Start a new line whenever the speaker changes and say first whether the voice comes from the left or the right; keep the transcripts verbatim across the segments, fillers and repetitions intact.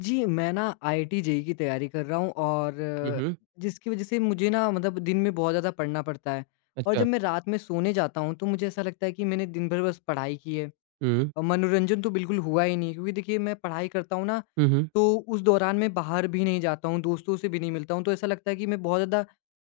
left: जी, मैं ना IIT JEE की तैयारी कर रहा हूँ और
right: हुँ, हुँ।
left: जिसकी वज़ह से मुझे ना मतलब दिन में बहुत ज़्यादा पढ़ना पड़ता है। और जब
right: अच्छा।
left: मैं रात में सोने जाता हूँ, तो मुझे ऐसा लगता है कि मैंने दिन भर बस पढ़ाई की है
right: हुँ,
left: और मनोरंजन तो बिल्कुल हुआ ही नहीं, क्योंकि देखिए मैं पढ़ाई करता हूँ ना,
right: हुँ, हुँ।
left: तो उस दौरान मैं बाहर भी नहीं जाता हूँ, दोस्तों से भी नहीं मिलता हूँ, तो ऐसा लगता है कि मैं बहुत ज़्यादा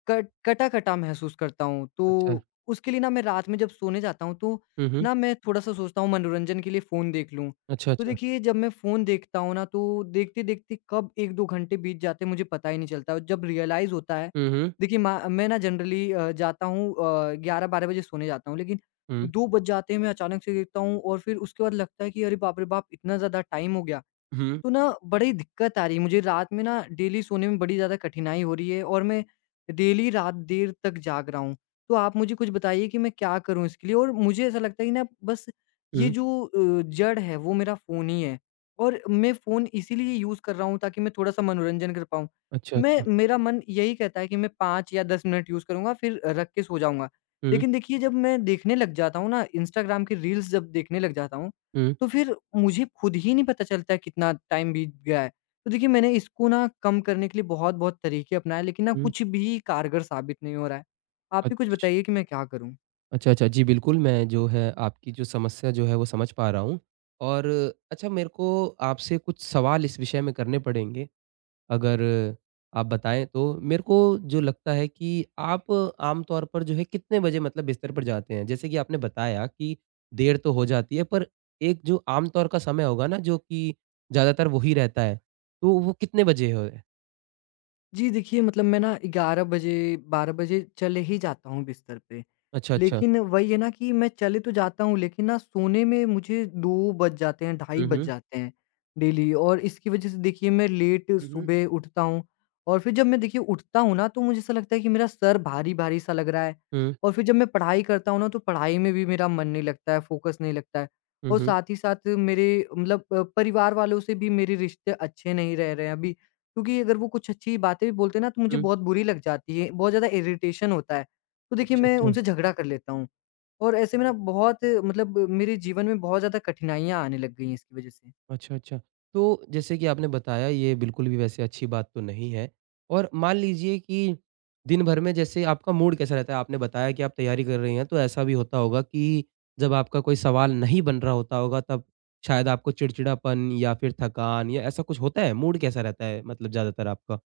left: कट कटा-कटा महसूस करता हूँ।
right: अच्छा।
left: तो उसके लिए ना मैं रात में जब सोने जाता हूँ, तो
right: हुँ, हुँ।
left: ना मैं थोड़ा-सा सोचता हूँ मनोरंजन के लिए फ़ोन देख लूँ।
right: अच्छा,
left: तो
right: अच्छा।
left: देखिए जब मैं फ़ोन देखता हूँ ना, तो देखते-देखते कब एक दो घंटे बीत जाते हैं मुझे पता ही नहीं चलता। और जब रियलाइज़ होता है,
right: हुँ, हुँ।
left: देखिए मा मैं ना जनरली अ, जाता हूँ अ, ग्यारह बारह बजे सोने जाता हूँ, लेकिन
right: हुँ,
left: दो बज जाते हैं मैं अचानक से देखता हूँ और फिर उसके बाद लगता है कि अरे बाप रे बाप! इतना ज़्यादा टाइम हो गया।
right: हुँ,
left: तो ना बड़ी दिक्कत आ रही है मुझे, रात में ना डेली सोने में बड़ी ज़्यादा कठिनाई हो रही है और मैं डेली रात देर तक जाग रहा हूँ। तो आप मुझे कुछ बताइए कि मैं क्या करूँ इसके लिए? और मुझे ऐसा लगता है कि ना बस ये
right: हुँ।
left: जो अ, जड़ है वो मेरा फ़ोन ही है। और मैं फ़ोन इसीलिए यूज़ कर रहा हूँ ताकि मैं थोड़ा-सा मनोरंजन कर पाऊँ।
right: अच्छा,
left: मैं
right: अच्छा।
left: मेरा मन यही कहता है कि मैं पाँच या दस मिनट यूज़ करूँगा फिर रख के सो जाऊँगा।
right: हुँ,
left: लेकिन देखिए जब मैं देखने लग जाता हूँ ना इंस्टाग्राम की रील्स, जब देखने लग जाता हूँ,
right: हुँ,
left: तो फिर मुझे खुद ही नहीं पता चलता है कितना टाइम बीत गया है। तो देखिए मैंने इसको ना कम करने के लिए बहुत-बहुत तरीके अपनाए, लेकिन ना
right: हुँ।
left: कुछ भी कारगर साबित नहीं हो रहा है। आप ही कुछ
right: अच्छ
left: बताइए कि मैं क्या करूँ?
right: अच्छा, अच्छा। जी, बिल्कुल, मैं जो है आपकी जो समस्या जो है वो समझ पा रहा हूँ और अच्छा मेरे को आपसे कुछ सवाल इस विषय में करने पड़ेंगे। अगर आप बताएँ तो? मेरे को जो लगता है कि आप आम तौर पर जो है कितने बजे मतलब बिस्तर पर जाते हैं? जैसे कि आपने बताया कि देर तो हो जाती है, पर एक जो आम तौर का समय होगा ना, जो कि ज़्यादातर वही रहता है, तो वो कितने बजे है?
left: जी देखिए, मतलब मैं ना ग्यारह बजे, बारह बजे चले ही जाता हूँ बिस्तर पे।
right: अच्छा, अच्छा।
left: लेकिन वही है ना कि मैं चले तो जाता हूँ, लेकिन ना सोने में मुझे दो बज जाते हैं, ढाई
right: हुँ,
left: बज
right: हुँ।
left: जाते हैं डेली। और इसकी वज़ह से देखिए मैं लेट
right: हुँ, हुँ।
left: सुबह उठता हूँ और फिर जब मैं देखिए उठता हूँ ना, तो मुझे ऐसा लगता है कि मेरा सर भारी-भारी सा लग रहा है।
right: हुँ,
left: और फिर जब मैं पढ़ाई करता हूँ ना, तो पढ़ाई में भी मेरा मन नहीं लगता है, फ़ोकस नहीं लगता है।
right: हुँ,
left: और
right: हुँ।
left: साथ ही साथ मेरे मतलब अ, परिवार वालों से भी मेरे रिश्ते अच्छे नहीं रह रहे हैं अभी। क्योंकि अगर वो कुछ अच्छी बातें भी बोलते हैं ना, तो मुझे
right: हुँ,
left: बहुत बुरी लग जाती है, बहुत ज़्यादा इरिटेशन होता है। तो देखिए
right: अच्छा,
left: मैं
right: अच्छा।
left: उनसे झगड़ा कर लेता हूँ। और ऐसे में ना बहुत मतलब मेरे जीवन में बहुत ज़्यादा कठिनाइयाँ आने लग गई हैं इसकी वज़ह से।
right: अच्छा, अच्छा। तो जैसे कि आपने बताया, ये बिल्कुल भी वैसे अच्छी बात तो नहीं है और मान लीजिए कि दिन भर में जैसे आपका मूड कैसा रहता है? आपने बताया कि आप तैयारी कर रही हैं, तो ऐसा भी होता होगा कि जब आपका कोई सवाल नहीं बन रहा होता होगा तब शायद आपको चिड़चिड़ापन या फिर थकान या ऐसा कुछ होता है? मूड कैसा रहता है मतलब ज़्यादातर आपका?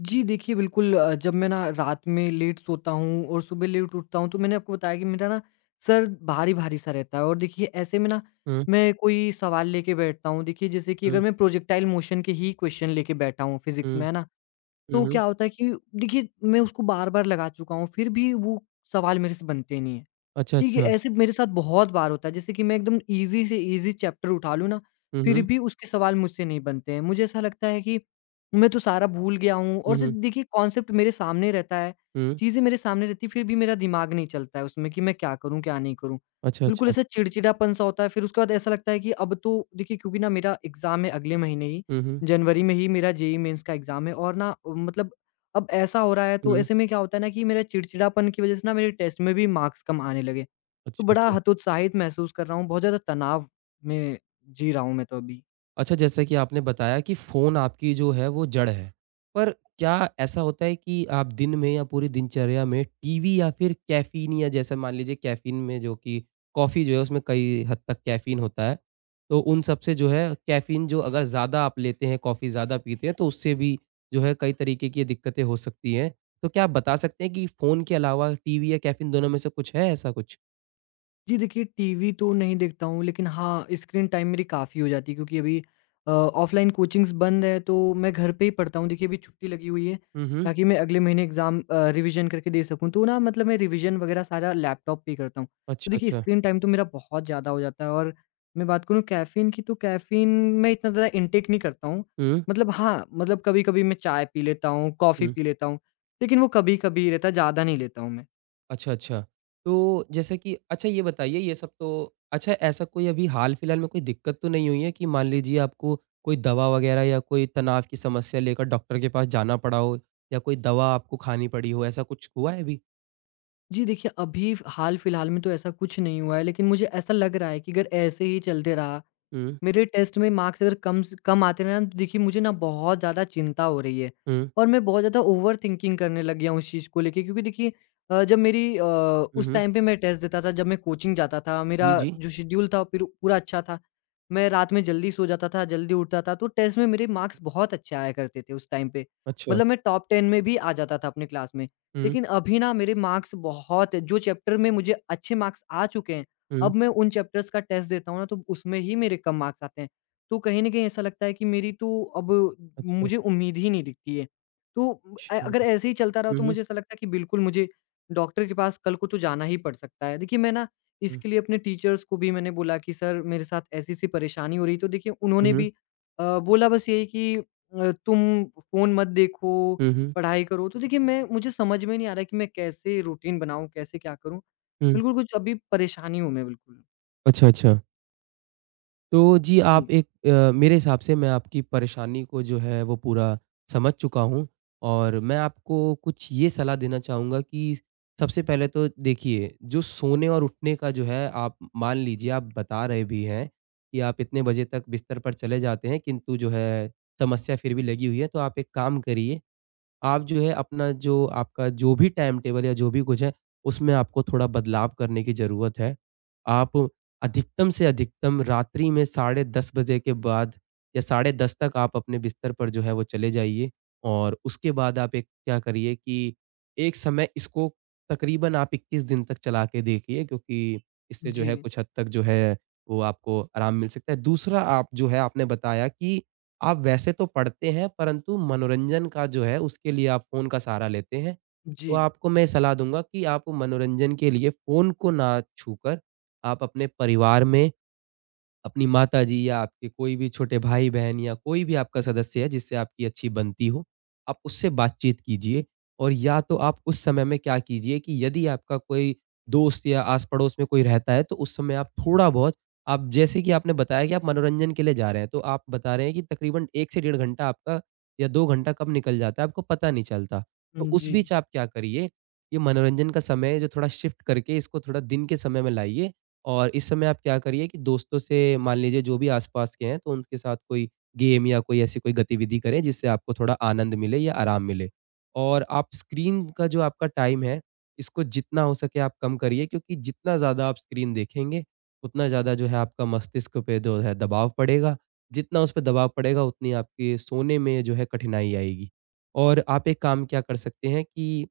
left: जी, देखिए बिल्कुल। अ, जब मैं ना रात में लेट सोता हूँ और सुबह लेट उठता हूँ, तो मैंने आपको बताया कि मेरा ना सर भारी-भारी सा रहता है। और देखिए ऐसे में ना
right: हुँ,
left: मैं कोई सवाल लेके बैठता हूँ। देखिए जैसे कि अगर
right: हुँ,
left: मैं प्रोजेक्टाइल मोशन के ही क्वेश्चन लेके बैठा हूँ फिज़िक्स
right: हुँ,
left: में, है ना?
right: हुँ,
left: तो
right: हुँ।
left: क्या होता है कि देखिए मैं उसको बार-बार लगा चुका हूँ, फिर भी वो सवाल मेरे से बनते नहीं है।
right: अच्छा,
left: ठीक है,
right: अच्छा।
left: ऐसे मेरे साथ बहुत बार होता है, जैसे कि मैं एकदम ईज़ी से ईज़ी चैप्टर उठा लूँ ना,
right: हुँ,
left: फिर
right: हुँ।
left: भी उसके सवाल मुझसे नहीं बनते हैं। मुझे ऐसा लगता है कि मैं तो सारा भूल गया हूँ।
right: हुँ,
left: और से
right: हुँ,
left: देखिए कॉन्सेप्ट मेरे सामने रहता है,
right: हुँ।
left: चीज़ें मेरे सामने रहती हैं, फिर भी मेरा दिमाग नहीं चलता है उसमें कि मैं क्या करूँ, क्या नहीं करूँ।
right: अच्छा,
left: बिल्कुल
right: अच्छा।
left: ऐसा चिड़चिड़ापन-सा होता है, फिर उसके बाद ऐसा लगता है कि अब तो देखिए क्योंकि ना मेरा एग्ज़ाम है अगले महीने ही,
right: हुँ, हुँ,
left: जनवरी में ही मेरा जेईई मेन्स का एग्ज़ाम है। और ना मतलब अब ऐसा हो रहा है, तो
right: हुँ।
left: ऐसे में क्या होता है ना कि मेरा चिड़चिड़ापन की वज़ह से ना मेरे टेस्ट में भी मार्क्स कम आने लगे। तो
right: अच्छा,
left: बड़ा
right: अच्छा।
left: हतोत्साहित महसूस कर रहा हूँ, बहुत ज़्यादा तनाव में जी रहा हूँ मैं तो अभी।
right: अच्छा, जैसा कि आपने बताया कि फ़ोन आपकी जो है वो जड़ है। पर क्या ऐसा होता है कि आप दिन में या पूरी दिनचर्या में टीवी या फिर कैफ़ीन, या जैसे मान लीजिए कैफ़ीन में, जो कि कॉफ़ी जो है उसमें कई हद तक कैफ़ीन होता है। तो उन सब से जो है कैफ़ीन जो अगर ज़्यादा आप लेते हैं, कॉफ़ी ज़्यादा पीते हैं, तो उससे भी जो है कई तरीके की दिक्कतें हो सकती हैं। तो क्या आप बता सकते हैं कि फ़ोन के अलावा टीवी या कैफ़ीन दोनों में से कुछ है, ऐसा कुछ?
left: जी देखिए, टीवी तो नहीं देखता हूँ, लेकिन हाँ, स्क्रीन टाइम मेरी काफ़ी हो जाती है, क्योंकि अभी अ, ऑफ़लाइन कोचिंग्स बंद है तो मैं घर पे ही पढ़ता हूँ। देखिए, अभी छुट्टी लगी हुई है
right: हुँ, हुँ।
left: ताकि मैं अगले महीने एग्ज़ाम अ, रिविज़न करके दे सकूँ। तो ना मतलब मैं रिविज़न वग़ैरह सारा लैपटॉप पे ही करता हूँ। तो
right: अच्छा,
left: देखिए,
right: अच्छा।
left: स्क्रीन टाइम तो मेरा बहुत ज़्यादा हो जाता है। और मैं बात करूँ कैफ़ीन की, तो कैफ़ीन मैं इतना ज़्यादा इनटेक नहीं करता हूँ।
right: हुँ,
left: मतलब हाँ, मतलब कभी-कभी मैं चाय पी लेता हूँ, कॉफ़ी
right: हुँ।
left: पी लेता हूँ, लेकिन वो कभी-कभी रहता है, ज़्यादा नहीं लेता हूँ मैं।
right: अच्छा, अच्छा। तो जैसे कि अच्छा, ये बताइए, ये सब तो अच्छा, ऐसा कोई अभी हाल-फिलहाल में कोई दिक्कत तो नहीं हुई है कि मान लीजिए आपको कोई दवा वग़ैरह या कोई तनाव की समस्या लेकर डॉक्टर के पास जाना पड़ा हो या कोई दवा आपको खानी पड़ी हो, ऐसा कुछ हुआ है अभी?
left: जी, देखिए, अभी फ़ हाल-फिलहाल में तो ऐसा कुछ नहीं हुआ है, लेकिन मुझे ऐसा लग रहा है कि अगर ऐसे ही चलते रहा,
right: हुँ,
left: मेरे टेस्ट में मार्क्स अगर कम से कम आते रहे ना, तो देखिए मुझे ना बहुत ज़्यादा चिंता हो रही है।
right: हुँ,
left: और मैं बहुत ज़्यादा ओवर थिंकिंग करने लग गया हूँ उस चीज़ को लेके, क्योंकि देखिए अ, जब मेरी अ,
right: हुँ,
left: उस
right: हुँ।
left: टाइम पे मैं टेस्ट देता था, जब मैं कोचिंग जाता था, मेरा
right: जी, जी।
left: जो शेड्यूल था फिर पूरा अच्छा था, मैं रात में जल्दी सो जाता था, जल्दी उठता था, तो टेस्ट में मेरे मार्क्स बहुत अच्छे आया करते थे उस टाइम पे।
right: अच्छा।
left: मतलब मैं टॉप टेन में भी आ जाता था अपने क्लास में।
right: हुँ,
left: लेकिन अभी ना मेरे मार्क्स बहुत, जो चैप्टर में मुझे अच्छे मार्क्स आ चुके हैं,
right: हुँ।
left: अब मैं उन चैप्टर्स का टेस्ट देता हूँ ना, तो उसमें ही मेरे कम मार्क्स आते हैं। तो कहीं न कहीं ऐसा लगता है कि मेरी तो अब
right: अच्छा,
left: मुझे उम्मीद ही नहीं दिखती है। तो अ,
right: अच्छा।
left: अगर ऐसे ही चलता रहा,
right: हुँ,
left: तो
right: हुँ,
left: मुझे ऐसा लगता है कि बिल्कुल मुझे डॉक्टर के पास कल को तो जाना ही पड़ सकता है। देखिए मैं ना
right: हुँ,
left: इसके लिए अपने टीचर्स को भी मैंने बोला कि सर मेरे साथ ऐसी-ऐसी परेशानी हो रही है। तो देखिए उन्होंने
right: हुँ,
left: भी अ, बोला बस यही कि अ, तुम फ़ोन मत देखो,
right: हुँ, हुँ,
left: पढ़ाई करो। तो देखिए मैं मुझे समझ में नहीं आ रहा है कि मैं कैसे रूटीन बनाऊँ, कैसे क्या करूँ?
right: हुँ।
left: बिल्कुल, कुछ अभी परेशानी हूँ मैं बिल्कुल।
right: अच्छा, अच्छा। तो जी,
left: जी।
right: आप एक अ, मेरे हिसाब से मैं आपकी परेशानी को जो है वो पूरा समझ चुका हूँ और मैं आपको कुछ ये सलाह देना चाहूँगा कि सबसे पहले तो देखिए, जो सोने और उठने का जो है, आप मान लीजिए आप बता रहे भी हैं कि आप इतने बजे तक बिस्तर पर चले जाते हैं, किंतु जो है समस्या फिर भी लगी हुई है। तो आप एक काम करिए, आप जो है अपना जो आपका जो भी टाइम टेबल या जो भी कुछ है, उसमें आपको थोड़ा बदलाव करने की ज़रूरत है। आप अधिकतम से अधिकतम रात्रि में साढ़े दस बजे के बाद या साढ़े दस तक आप अपने बिस्तर पर जो है वो चले जाइए और उसके बाद आप एक क्या करिए कि एक समय इसको तकरीबन आप इक्कीस दिन तक चला के देखिए, क्योंकि इससे जो
left: जी,
right: है कुछ हद तक जो है वो आपको आराम मिल सकता है। दूसरा, आप जो है आपने बताया कि आप वैसे तो पढ़ते हैं, परंतु मनोरंजन का जो है उसके लिए आप फ़ोन का सहारा लेते हैं। तो
left: जी,
right: आपको मैं सलाह दूँगा कि आप मनोरंजन के लिए फ़ोन को ना छूकर आप अपने परिवार में अपनी माताजी या आपके कोई भी छोटे भाई-बहन या कोई भी आपका सदस्य है जिससे आपकी अच्छी बनती हो, आप उससे बातचीत कीजिए। और या तो आप उस समय में क्या कीजिए कि यदि आपका कोई दोस्त या आस-पड़ोस में कोई रहता है, तो उस समय आप थोड़ा-बहुत, आप जैसे कि आपने बताया कि आप मनोरंजन के लिए जा रहे हैं, तो आप बता रहे हैं कि तकरीबन एक से डेढ़ घंटा आपका या दो घंटा कब निकल जाता है, आपको पता नहीं चलता। तो उस
left: जी,
right: बीच आप क्या करिए, ये मनोरंजन का समय जो, थोड़ा शिफ्ट करके इसको थोड़ा दिन के समय में लाइए और इस समय आप क्या करिए कि दोस्तों से, मान लीजिए, जो भी आस-पास के हैं, तो उनके साथ कोई गेम या कोई ऐसी कोई गतिविधि करें, जिससे आपको थोड़ा आनंद मिले या आराम मिले। और आप स्क्रीन का जो आपका टाइम है, इसको जितना हो सके आप कम करिए, क्योंकि जितना ज़्यादा आप स्क्रीन देखेंगे, उतना ज़्यादा जो है आपका मस्तिष्क पे जो है दबाव पड़ेगा। जितना उस पे दबाव पड़ेगा, उतनी आपके सोने में जो है कठिनाई आएगी। और आप एक काम क्या कर सकते हैं कि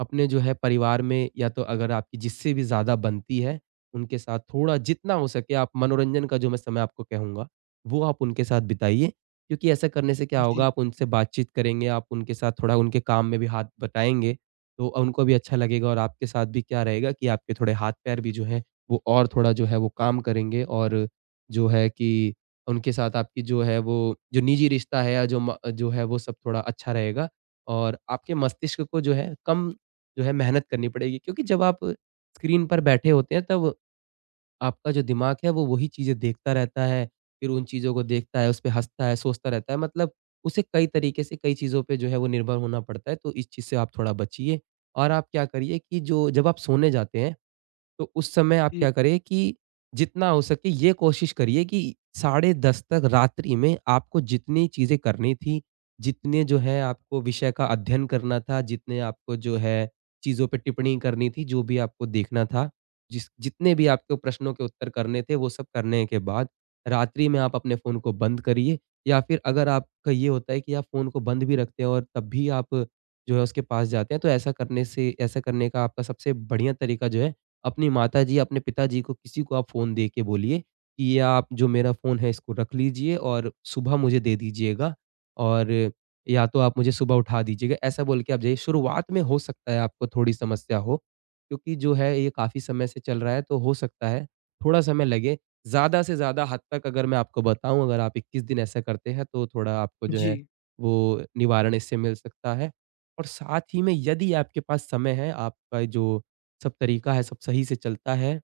right: अपने जो है परिवार में, या तो अगर आपकी जिससे भी ज़्यादा बनती है, उनके साथ थोड़ा जितना हो सके आप मनोरंजन का जो मैं समय आपको कहूँगा, वो आप उनके साथ बिताइए। क्योंकि ऐसा करने से क्या होगा,
left: जी,
right: आप उनसे बातचीत करेंगे, आप उनके साथ थोड़ा उनके काम में भी हाथ बटाएँगे, तो उनको भी अच्छा लगेगा और आपके साथ भी क्या रहेगा कि आपके थोड़े हाथ-पैर भी जो हैं, वो और थोड़ा जो है वो काम करेंगे और जो है कि उनके साथ आपकी जो है वो जो निजी रिश्ता है या जो म जो है वो सब थोड़ा अच्छा रहेगा और आपके मस्तिष्क को जो है कम जो है मेहनत करनी पड़ेगी। क्योंकि जब आप स्क्रीन पर बैठे होते हैं तब आपका जो दिमाग है वो वही चीज़ें देखता रहता है, फिर उन चीज़ों को देखता है, उसपे हँसता है, सोचता रहता है, मतलब उसे कई तरीके से कई चीज़ों पे जो है वो निर्भर होना पड़ता है, तो इस चीज़ से आप थोड़ा बचिए। और आप क्या करिए कि जो जब आप सोने जाते हैं, तो उस समय आप
left: जी,
right: क्या करें कि जितना हो सके ये कोशिश करिए कि साढ़े दस तक रात्रि में आपको जितनी चीज़ें करनी थी, जितने जो है आपको विषय का अध्ययन करना था, जितने आपको जो है चीज़ों पे टिप्पणी करनी थी, जो भी आपको देखना था, जिस जितने भी आपको प्रश्नों के उत्तर करने थे, वो सब करने के बाद रात्रि में आप अपने फ़ोन को बंद करिए, या फिर अगर आपका ये होता है कि आप फ़ोन को बंद भी रखते हैं और तब भी आप जो है उसके पास जाते हैं, तो ऐसा करने से, ऐसा करने का आपका सबसे बढ़िया तरीका जो है, अपनी माताजी, अपने पिताजी को, किसी को आप फ़ोन दे के बोलिए कि ये आप, जो मेरा फ़ोन है इसको रख लीजिए और सुबह मुझे दे दीजिएगा और या तो आप मुझे सुबह उठा दीजिएगा, ऐसा बोल के आप जाइए। शुरुआत में हो सकता है आपको थोड़ी समस्या हो, क्योंकि जो है ये काफ़ी समय से चल रहा है, तो हो सकता है थोड़ा समय लगे। ज़्यादा से ज़्यादा हद तक अगर मैं आपको बताऊँ, अगर आप इक्कीस दिन ऐसा करते हैं, तो थोड़ा आपको जो है
left: जी,
right: वो निवारण इससे मिल सकता है। और साथ ही में, यदि आपके पास समय है, आपका जो सब तरीका है, सब सही से चलता है,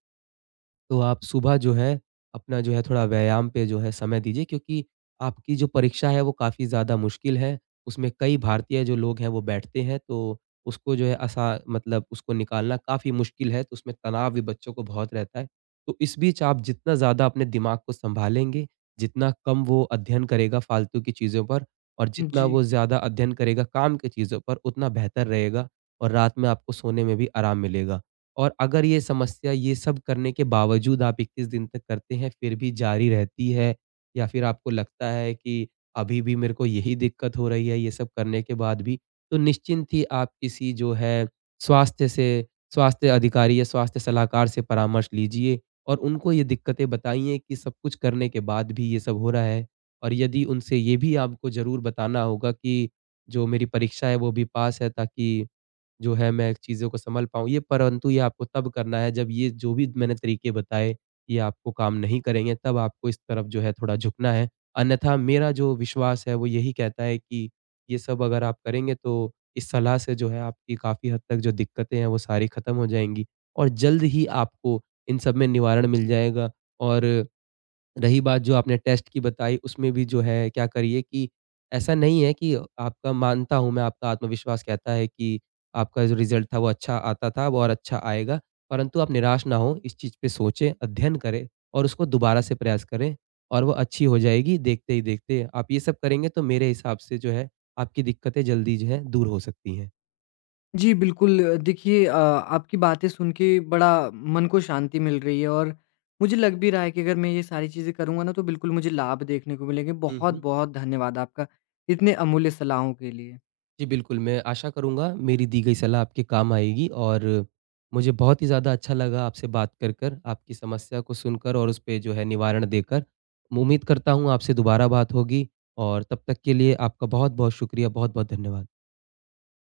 right: तो आप सुबह जो है, अपना जो है थोड़ा व्यायाम पे जो है समय दीजिए, क्योंकि आपकी जो परीक्षा है वो काफ़ी ज़्यादा मुश्किल है। उसमें कई भारतीय जो लोग हैं वो बैठते हैं, तो उसको जो है असा मतलब उसको निकालना काफ़ी मुश्किल है, तो उसमें तनाव भी बच्चों को बहुत रहता है। तो इस बीच आप जितना ज़्यादा अपने दिमाग को सँभालेंगे, जितना कम वो अध्ययन करेगा फालतू की चीज़ों पर और जितना
left: जी।
right: वो ज़्यादा अध्ययन करेगा काम की चीज़ों पर, उतना बेहतर रहेगा और रात में आपको सोने में भी आराम मिलेगा। और अगर ये समस्या ये सब करने के बावजूद आप इक्कीस दिन तक करते हैं, फिर भी जारी रहती है, या फिर आपको लगता है कि अभी भी मेरे को यही दिक्कत हो रही है, ये सब करने के बाद भी, तो निश्चिंत ही आप किसी जो है स्वास्थ्य से स्वास्थ्य अधिकारी या स्वास्थ्य सलाहकार से परामर्श लीजिए और उनको ये दिक्कतें बताइए कि सब कुछ करने के बाद भी ये सब हो रहा है। और यदि, उनसे ये भी आपको ज़रूर बताना होगा कि जो मेरी परीक्षा है वो भी पास है, ताकि जो है मैं चीज़ों को सँभल पाऊँ ये, परंतु ये आपको तब करना है जब ये जो भी मैंने तरीके बताए, ये आपको काम नहीं करेंगे, तब आपको इस तरफ जो है थोड़ा झुकना है। अन्यथा मेरा जो विश्वास है वो यही कहता है कि ये सब अगर आप करेंगे तो इस सलाह से जो है आपकी काफ़ी हद तक जो दिक्कतें हैं वो सारी ख़त्म हो जाएँगी और जल्द ही आपको इन सब में निवारण मिल जाएगा। और रही बात जो आपने टेस्ट की बताई, उसमें भी जो है क्या करिए कि ऐसा नहीं है कि आपका, मानता हूँ मैं आपका आत्मविश्वास कहता है कि आपका जो रिज़ल्ट था वो अच्छा आता था, वो और अच्छा आएगा। परंतु आप निराश ना हों, इस चीज़ पे सोचें, अध्ययन करें और उसको दोबारा से प्रयास करें और वो अच्छी हो जाएगी देखते ही देखते। आप ये सब करेंगे तो मेरे हिसाब से जो है आपकी दिक्कतें जल्दी जो है दूर हो सकती हैं।
left: जी, बिल्कुल। अ, देखिए अ, आपकी बातें सुन के बड़ा मन को शांति मिल रही है। और मुझे लग भी रहा है कि अगर मैं ये सारी चीज़ें करूँगा ना, तो बिल्कुल मुझे लाभ देखने को मिलेंगे।
right: हुँ, हुँ।
left: बहुत-बहुत धन्यवाद आपका इतने अमूल्य सलाहों के लिए।
right: जी, बिल्कुल, मैं आशा करूँगा मेरी दी गई सलाह आपके काम आएगी और मुझे बहुत ही ज़्यादा अच्छा लगा आपसे बात कर कर, आपकी समस्या को सुनकर और उस पे जो है निवारण देकर। उम्मीद करता हूँ आपसे दोबारा बात होगी और तब तक के लिए आपका बहुत-बहुत शुक्रिया, बहुत-बहुत धन्यवाद।